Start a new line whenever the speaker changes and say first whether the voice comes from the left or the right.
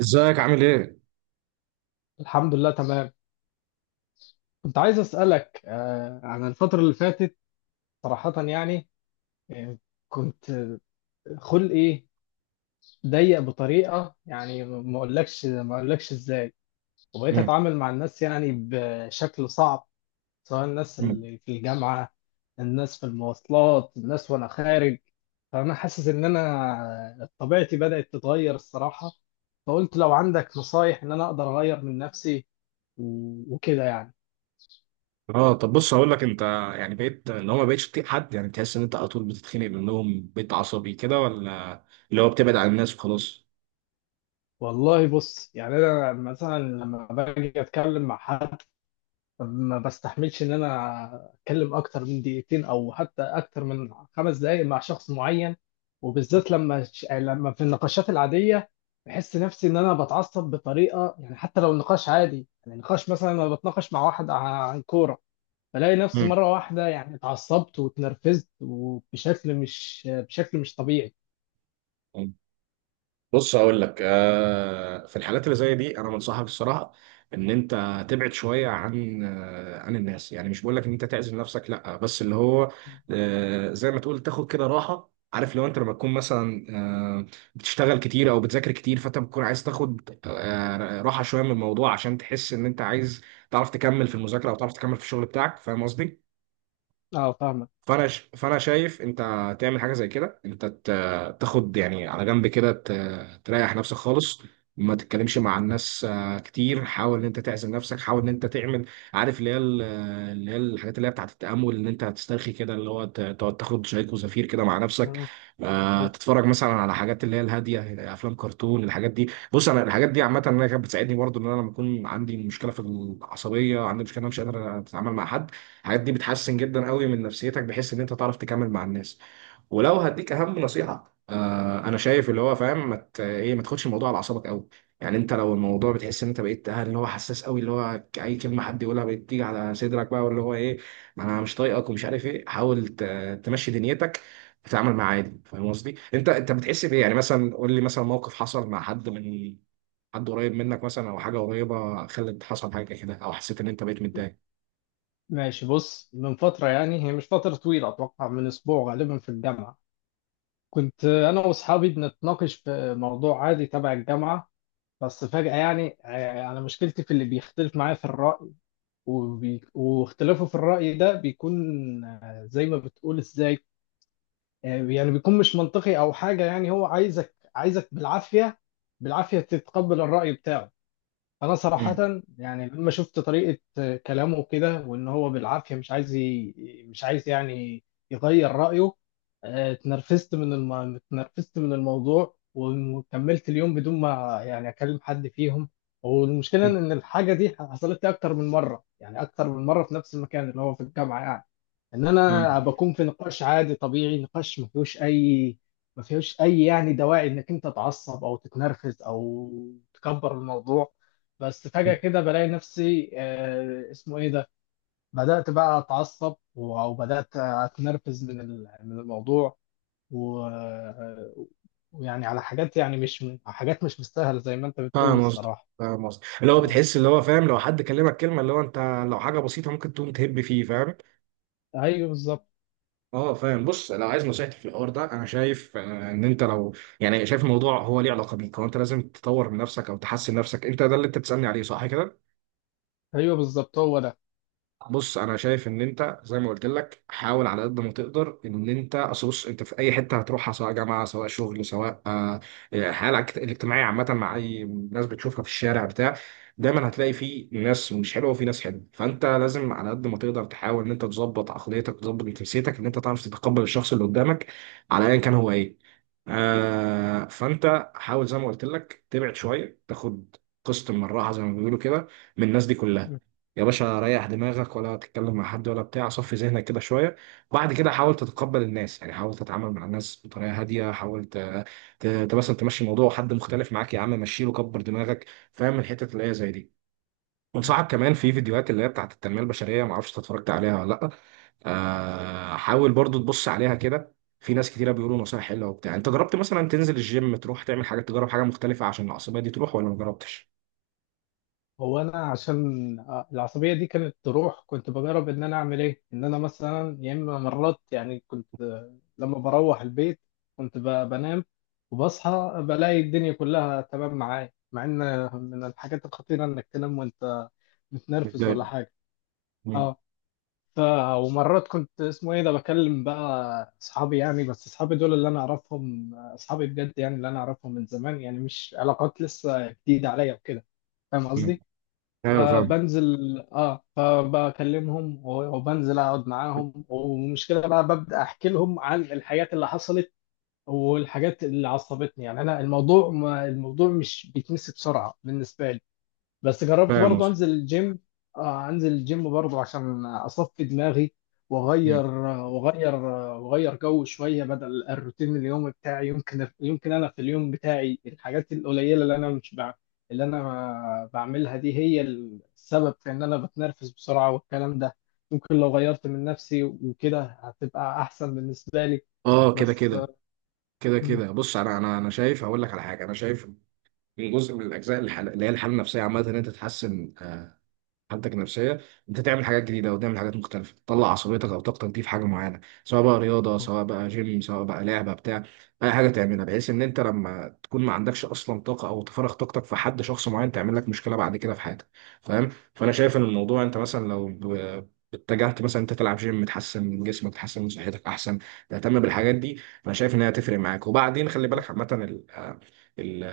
right: ازيك عامل ايه؟
left: الحمد لله تمام. كنت عايز أسألك عن الفترة اللي فاتت. صراحة يعني، آه، كنت خلقي ضيق بطريقة، يعني ما أقولكش إزاي. وبقيت
right: مم.
left: أتعامل مع الناس يعني بشكل صعب، سواء الناس
right: مم.
left: اللي في الجامعة، الناس في المواصلات، الناس وأنا خارج. فأنا حاسس إن أنا طبيعتي بدأت تتغير الصراحة. فقلت لو عندك نصايح إن أنا أقدر أغير من نفسي و- وكده يعني.
right: اه، طب بص هقول لك انت، يعني بقيت اللي هو ما بقتش تطيق حد، يعني تحس ان انت على طول بتتخانق منهم، بقيت عصبي كده، ولا اللي هو بتبعد عن الناس وخلاص؟
left: والله بص، يعني انا مثلا لما باجي اتكلم مع حد، ما بستحملش ان انا اتكلم اكتر من دقيقتين او حتى اكتر من 5 دقائق مع شخص معين. وبالذات لما يعني لما في النقاشات العاديه، بحس نفسي ان انا بتعصب بطريقه، يعني حتى لو النقاش عادي، يعني نقاش مثلا انا بتناقش مع واحد عن كوره، بلاقي نفسي مره واحده يعني اتعصبت واتنرفزت وبشكل مش طبيعي.
right: مم. بص اقول لك في الحالات اللي زي دي انا بنصحك الصراحه ان انت تبعد شويه عن عن الناس، يعني مش بقول لك ان انت تعزل نفسك، لا، بس اللي هو زي ما تقول تاخد كده راحه، عارف لو انت لما تكون مثلا آه، بتشتغل كتير او بتذاكر كتير، فانت بتكون عايز تاخد راحه شويه من الموضوع، عشان تحس ان انت عايز تعرف تكمل في المذاكره او تعرف تكمل في الشغل بتاعك. فاهم قصدي؟
left: اه،
right: فانا شايف انت تعمل حاجه زي كده، تاخد يعني على جنب كده، تريح نفسك خالص، ما تتكلمش مع الناس كتير. حاول ان انت تعزل نفسك، حاول ان انت تعمل، عارف اللي هي اللي هي الحاجات اللي هي بتاعت التامل، ان انت هتسترخي كده، اللي هو تقعد تاخد شاي وزفير كده مع نفسك،
left: فاهمك.
right: تتفرج مثلا على حاجات اللي هي الهاديه، افلام كرتون، الحاجات دي. بص انا الحاجات دي عامه انا كانت بتساعدني برضو، ان انا لما اكون عندي مشكله في العصبيه، عندي مشكله إن انا مش قادر اتعامل مع حد، الحاجات دي بتحسن جدا قوي من نفسيتك، بحيث ان انت تعرف تكمل مع الناس. ولو هديك اهم نصيحه، آه، انا شايف اللي هو فاهم ما مت... ايه، ما تاخدش الموضوع على اعصابك قوي. يعني انت لو الموضوع بتحس ان انت بقيت اللي هو حساس قوي، اللي هو اي كلمه حد يقولها بقت تيجي على صدرك، بقى واللي هو ايه، ما انا مش طايقك ومش عارف ايه، حاول تمشي دنيتك، تتعامل معاه عادي. فاهم قصدي؟ انت انت بتحس بايه؟ يعني مثلا قول لي مثلا موقف حصل مع حد من حد قريب منك مثلا، او حاجه قريبه خلت حصل حاجه كده، او حسيت ان انت بقيت متضايق.
left: ماشي، بص، من فترة يعني، هي مش فترة طويلة، أتوقع من أسبوع، غالبا في الجامعة، كنت أنا وأصحابي بنتناقش في موضوع عادي تبع الجامعة. بس فجأة يعني، أنا مشكلتي في اللي بيختلف معايا في الرأي، واختلافه في الرأي ده بيكون زي ما بتقول إزاي. يعني بيكون مش منطقي أو حاجة، يعني هو عايزك عايزك بالعافية، بالعافية تتقبل الرأي بتاعه. انا صراحة
right: مم.
left: يعني لما شفت طريقة كلامه كده، وان هو بالعافية مش عايز يعني يغير رأيه. اتنرفزت من الموضوع، وكملت اليوم بدون ما يعني اكلم حد فيهم. والمشكلة ان الحاجة دي حصلت لي اكتر من مرة، يعني اكتر من مرة في نفس المكان اللي هو في الجامعة يعني، ان انا
right: مم.
left: بكون في نقاش عادي طبيعي، نقاش ما فيهوش اي يعني دواعي انك انت تعصب او تتنرفز او تكبر الموضوع. بس فجأة كده، بلاقي نفسي اسمه ايه ده، بدأت بقى اتعصب و- وبدأت اتنرفز من الموضوع و... ويعني على حاجات، يعني مش حاجات مش مستاهلة زي ما انت بتقول
right: فاهم قصدك.
left: الصراحة.
right: فاهم قصدك اللي هو
left: اه،
right: بتحس، اللي هو فاهم، لو حد كلمك كلمه اللي هو انت لو حاجه بسيطه ممكن تقوم تهب فيه. فاهم؟
left: ايوه بالظبط.
right: اه، فاهم. بص لو عايز نصيحتي في الحوار ده، انا شايف ان انت لو، يعني شايف الموضوع هو ليه علاقه بيك، هو انت لازم تطور من نفسك او تحسن نفسك انت، ده اللي انت بتسالني عليه، صح كده؟
left: ايوه بالظبط هو.
right: بص انا شايف ان انت زي ما قلت لك، حاول على قد ما تقدر ان انت، اصل بص انت في اي حته هتروحها، سواء جامعه سواء شغل سواء حالك الاجتماعيه عامه، مع اي ناس بتشوفها في الشارع بتاع، دايما هتلاقي في ناس مش حلوه وفي ناس حلوه، فانت لازم على قد ما تقدر تحاول ان انت تظبط عقليتك، تظبط نفسيتك، ان انت تعرف تتقبل الشخص اللي قدامك على ايا كان هو ايه. آه، فانت حاول زي ما قلت لك تبعد شويه، تاخد قسط من الراحه زي ما بيقولوا كده، من الناس دي
left: ده
right: كلها. يا باشا ريح دماغك، ولا تتكلم مع حد ولا بتاع، صفي ذهنك كده شويه. بعد كده حاول تتقبل الناس، يعني حاول تتعامل مع الناس بطريقه هاديه، حاول مثلا تمشي الموضوع، حد مختلف معاك، يا عم مشيله، كبر دماغك. فاهم الحتت اللي هي زي دي؟ انصحك كمان في فيديوهات اللي هي بتاعت التنميه البشريه، ما اعرفش انت اتفرجت عليها ولا لا. آه، حاول برضو تبص عليها كده، في ناس كتيره بيقولوا نصايح حلوه وبتاع. انت جربت مثلا تنزل الجيم، تروح تعمل حاجه، تجرب حاجه مختلفه عشان العصبيه دي تروح، ولا ما جربتش؟
left: هو، انا عشان العصبيه دي كانت تروح، كنت بجرب ان انا اعمل ايه، ان انا مثلا يا اما مرات يعني كنت لما بروح البيت، كنت بنام، وبصحى بلاقي الدنيا كلها تمام معايا، مع ان من الحاجات الخطيره انك تنام وانت متنرفز ولا
right: متضايق.
left: حاجه.
right: مم.
left: اه، ف ومرات كنت اسمه ايه ده، بكلم بقى اصحابي يعني، بس اصحابي دول اللي انا اعرفهم، اصحابي بجد يعني، اللي انا اعرفهم من زمان يعني، مش علاقات لسه جديده عليا وكده، فاهم
right: مم.
left: قصدي.
right: ايوه فاهم.
left: فبنزل اه، فبكلمهم و- وبنزل اقعد معاهم، والمشكله بقى، ببدا احكي لهم عن الحاجات اللي حصلت والحاجات اللي عصبتني يعني. انا الموضوع، ما الموضوع مش بيتنسي بسرعه بالنسبه لي. بس جربت
right: فاهم
left: برضه
right: قصدي.
left: انزل الجيم. آه، انزل الجيم برضه عشان اصفي دماغي، واغير واغير واغير جو شويه بدل الروتين اليومي بتاعي. يمكن انا في اليوم بتاعي، الحاجات القليله اللي انا مش بع... اللي انا بعملها دي هي السبب في ان انا بتنرفز بسرعه والكلام ده. ممكن لو غيرت من نفسي وكده هتبقى احسن بالنسبه لي،
right: اه، كده
left: بس.
right: كده. بص انا شايف هقول لك على حاجه، انا شايف من جزء من الاجزاء، اللي هي الحاله النفسيه عامه، ان انت تحسن حالتك النفسيه، انت تعمل حاجات جديده او تعمل حاجات مختلفه، تطلع عصبيتك او طاقتك دي في حاجه معينه، سواء بقى رياضه سواء بقى جيم سواء بقى لعبه بتاع، اي حاجه تعملها، بحيث ان انت لما تكون ما عندكش اصلا طاقه، او تفرغ طاقتك في حد شخص معين تعمل لك مشكله بعد كده في حياتك. فاهم؟ فانا شايف ان الموضوع، انت مثلا لو اتجهت مثلا انت تلعب جيم، تحسن من جسمك تحسن من صحتك، احسن تهتم بالحاجات دي، فانا شايف ان هي هتفرق معاك. وبعدين خلي بالك عامه، ال-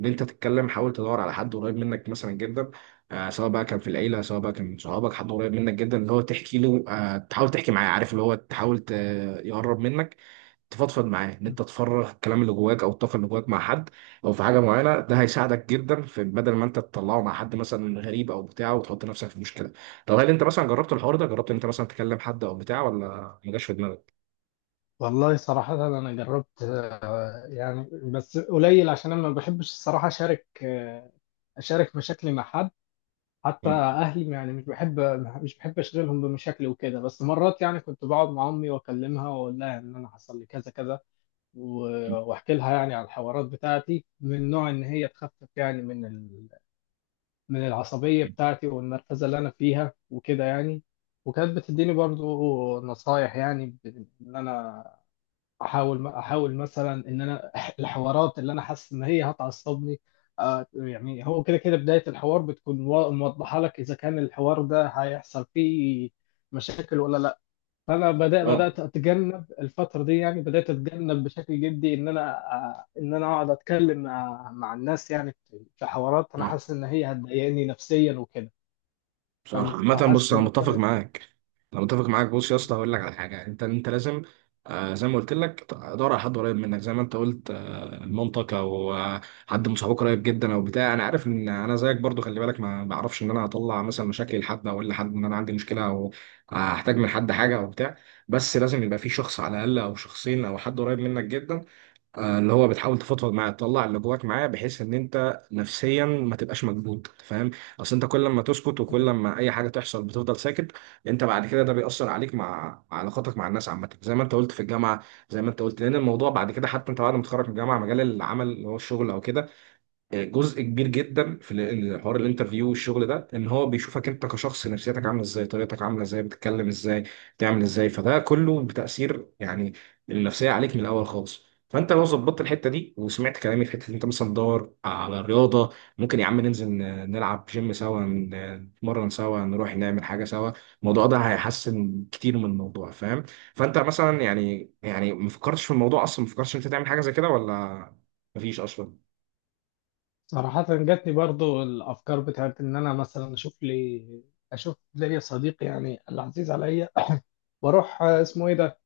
right: ان انت تتكلم، حاول تدور على حد قريب منك مثلا جدا، سواء بقى كان في العيله سواء بقى كان من صحابك، حد قريب منك جدا اللي هو تحكي له، تحاول تحكي معاه، عارف اللي هو تحاول يقرب منك، تفضفض معاه، ان انت تفرغ الكلام اللي جواك او الطاقه اللي جواك مع حد او في حاجه معينه، ده هيساعدك جدا، في بدل ما انت تطلعه مع حد مثلا غريب او بتاع وتحط نفسك في مشكله. طب هل انت مثلا جربت الحوار ده؟ جربت ان انت مثلا تكلم حد او بتاع، ولا ما جاش في دماغك؟
left: والله صراحة أنا جربت، يعني بس قليل، عشان أنا ما بحبش الصراحة أشارك أشارك مشاكلي مع حد، حتى
right: مم.
left: أهلي يعني مش بحب أشغلهم بمشاكلي وكده. بس مرات يعني كنت بقعد مع أمي وأكلمها، وأقول لها إن أنا حصل لي كذا كذا، و- وأحكي لها يعني على الحوارات بتاعتي، من نوع إن هي تخفف يعني من العصبية
right: مم.
left: بتاعتي والمركزة اللي أنا فيها وكده يعني. وكانت بتديني برضو نصايح، يعني إن أنا احاول مثلا ان انا الحوارات اللي انا حاسس ان هي هتعصبني. يعني هو كده كده، بدايه الحوار بتكون موضحه لك اذا كان الحوار ده هيحصل فيه مشاكل ولا لا. فانا
right: اه.
left: بدات اتجنب الفتره دي، يعني بدات اتجنب بشكل جدي ان انا، ان انا اقعد اتكلم مع الناس يعني، في حوارات انا
right: اه،
left: حاسس ان هي هتضايقني نفسيا وكده.
right: صح.
left: فمش
right: عامة بص
left: حاسس
right: انا
left: ان
right: متفق
left: كده.
right: معاك. انا متفق معاك. بص يا اسطى هقول لك على حاجة، انت انت لازم آه، زي ما قلت لك تدور على حد قريب منك، زي ما انت قلت آه مامتك، او آه حد من صحابك قريب جدا او بتاع. انا عارف ان انا زيك برضو، خلي بالك، ما بعرفش ان انا اطلع مثلا مشاكل لحد، او اقول لحد ان انا عندي مشكلة، او هحتاج من حد حاجة او بتاع. بس لازم يبقى في شخص على الاقل، او شخصين، او حد قريب منك جدا، اللي هو بتحاول تفضفض معاه، تطلع اللي جواك معاه، بحيث ان انت نفسيا ما تبقاش مكبوت. فاهم؟ اصل انت كل ما تسكت، وكل ما اي حاجه تحصل بتفضل ساكت، انت بعد كده ده بيأثر عليك، مع علاقاتك مع الناس عامه، زي ما انت قلت في الجامعه، زي ما انت قلت، لان الموضوع بعد كده حتى انت بعد ما تتخرج من الجامعه، مجال العمل اللي هو الشغل او كده، جزء كبير جدا في حوار الانترفيو والشغل ده، ان هو بيشوفك انت كشخص، نفسيتك عامله ازاي، طريقتك عامله ازاي، بتتكلم ازاي، بتعمل ازاي، فده كله بتاثير يعني النفسيه عليك من الاول خالص. فانت لو ظبطت الحته دي وسمعت كلامي في حته إن انت مثلا تدور على الرياضه، ممكن يا عم ننزل نلعب جيم سوا، نتمرن سوا، نروح نعمل حاجه سوا، الموضوع ده هيحسن كتير من الموضوع. فاهم؟ فانت مثلا يعني ما فكرتش في الموضوع اصلا، ما فكرتش إن انت تعمل حاجه زي كده، ولا مفيش اصلا؟
left: صراحة جاتني برضو الأفكار بتاعت إن أنا مثلا أشوف لي صديق يعني العزيز عليا. وأروح اسمه إيه ده،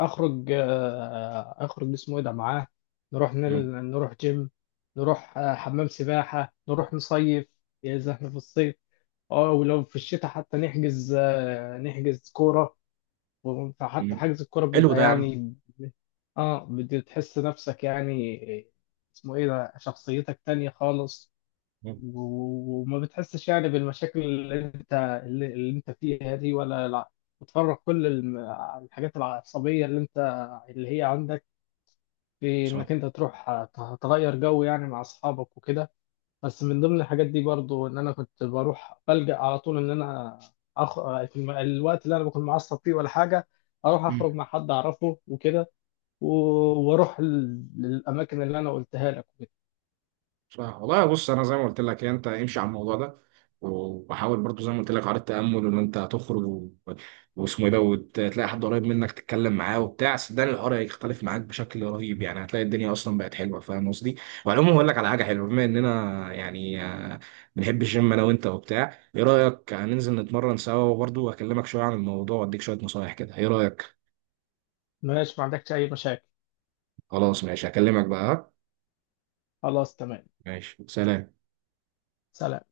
left: أخرج اسمه إيه ده معاه. نروح نل... نروح جيم، نروح حمام سباحة، نروح نصيف إذا إحنا في الصيف. أه، ولو في الشتاء حتى نحجز نحجز كورة فحتى
right: مم.
left: حجز الكورة
right: حلو
left: بيبقى
right: ده يا عم.
left: يعني. أه، بتحس نفسك يعني، اسمه إيه ده، شخصيتك تانية خالص.
right: مم.
left: و- وما بتحسش يعني بالمشاكل اللي انت فيها دي ولا لا. بتفرغ كل الحاجات العصبية اللي انت، اللي هي عندك، في
right: صح.
left: انك انت تروح تغير جو يعني مع اصحابك وكده. بس من ضمن الحاجات دي برضو ان انا كنت بروح بلجأ على طول، ان انا في الوقت اللي انا بكون معصب فيه ولا حاجة، اروح اخرج
right: مم.
left: مع حد اعرفه وكده، و- واروح للاماكن اللي انا قلتها لك وكده.
right: صح والله. بص انا زي ما قلت لك انت امشي على الموضوع ده، وحاول برضو زي ما قلت لك على التامل، وان انت هتخرج واسمه ايه ده، وتلاقي حد قريب منك تتكلم معاه وبتاع، صدقني الحوار هيختلف معاك بشكل رهيب، يعني هتلاقي الدنيا اصلا بقت حلوه. فاهم قصدي؟ وعموما هقول لك على حاجه حلوه، بما اننا يعني بنحب الجيم انا وانت وبتاع، ايه رايك هننزل نتمرن سوا، وبرضه واكلمك شويه عن الموضوع واديك شويه نصايح كده، ايه رايك؟
left: ماشي، ما عندكش اي مشاكل.
right: خلاص ماشي، هكلمك بقى، ها؟
left: خلاص تمام.
right: ماشي، سلام.
left: سلام.